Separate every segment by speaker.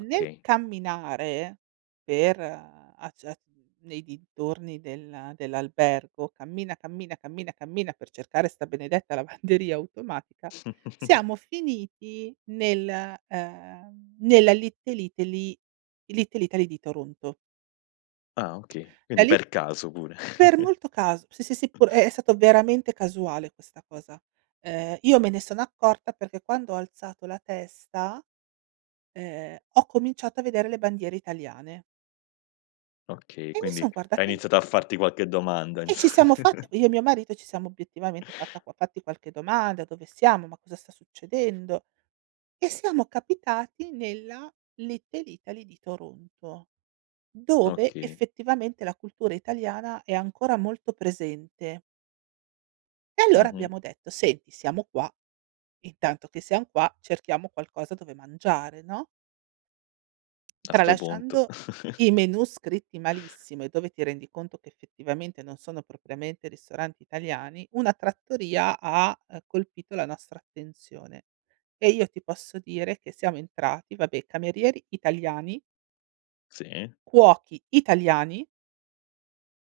Speaker 1: Nel camminare, per, uhm, a giar nei dintorni del dell'albergo, cammina, cammina, cammina, cammina, per cercare sta benedetta lavanderia automatica, siamo finiti nel uhm, nella Little Italy Little Italy di Toronto.
Speaker 2: Ah, okay.
Speaker 1: La
Speaker 2: Quindi
Speaker 1: Lit
Speaker 2: per caso pure.
Speaker 1: Per molto cas sì, sì, sì pure è stato veramente casuale questa cosa. Ehm, io me ne sono accorta perché quando ho alzato la testa, ehm, ho cominciato a vedere le bandiere italiane.
Speaker 2: Okay,
Speaker 1: E mi
Speaker 2: quindi
Speaker 1: son
Speaker 2: hai
Speaker 1: guardata in
Speaker 2: iniziato a farti qualche domanda
Speaker 1: E
Speaker 2: inso
Speaker 1: ci siamo fatti io e mio marito ci siamo obiettivamente fatta qua fatti qualche domanda: "Dove siamo? Ma cosa sta succedendo?" E siamo capitati nella Little Italy di Toronto, dove
Speaker 2: Okay.
Speaker 1: effettivamente la cultura italiana è ancora molto presente. E allora
Speaker 2: Mh-mh.
Speaker 1: abbiamo detto: "Senti, siamo qua. Intanto che siam qua cerchiamo qualcosa dove mangiare", no?
Speaker 2: A 'sto punto.
Speaker 1: Tralasciando i menù scritti malissimo e dove ti rendi conto che effettivamente non sono propriamente ristoranti italiani, una trattoria ha, uhm, colpito la nostra attenzione. E io ti posso dire che siamo entrati, vabbè, camerieri italiani.
Speaker 2: Sì.
Speaker 1: Cuochi italiani.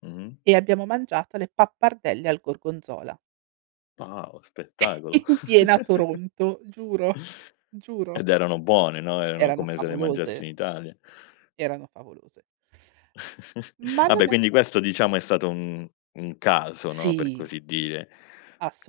Speaker 2: Mh-mh.
Speaker 1: E abbiamo mangiato le pappardelle al gorgonzola.
Speaker 2: Wow, spettacolo!
Speaker 1: In piena Toronto, giuro, giuro.
Speaker 2: Ed erano buone, no, erano
Speaker 1: Erano
Speaker 2: come se le
Speaker 1: favolose.
Speaker 2: mangiassi in Italia.
Speaker 1: Erano favolose. Ma non
Speaker 2: Vabbè,
Speaker 1: è
Speaker 2: quindi questo, diciamo, è stato un un caso, no, per
Speaker 1: Sì!
Speaker 2: così dire.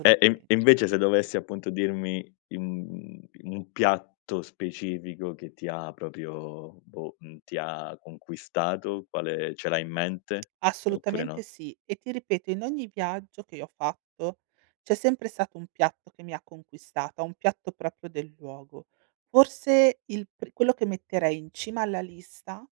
Speaker 2: E e e invece se dovessi appunto dirmi, i mhmm, un piatto specifico che ti ha proprio boh, mhmm, ti ha conquistato, quale ce l'hai in mente? Oppure
Speaker 1: Assolutamente
Speaker 2: no?
Speaker 1: sì. E ti ripeto, in ogni viaggio che io ho fatto c'è sempre stato un piatto che mi ha conquistata, un piatto proprio del luogo. Forse il pri quello che metterei in cima alla lista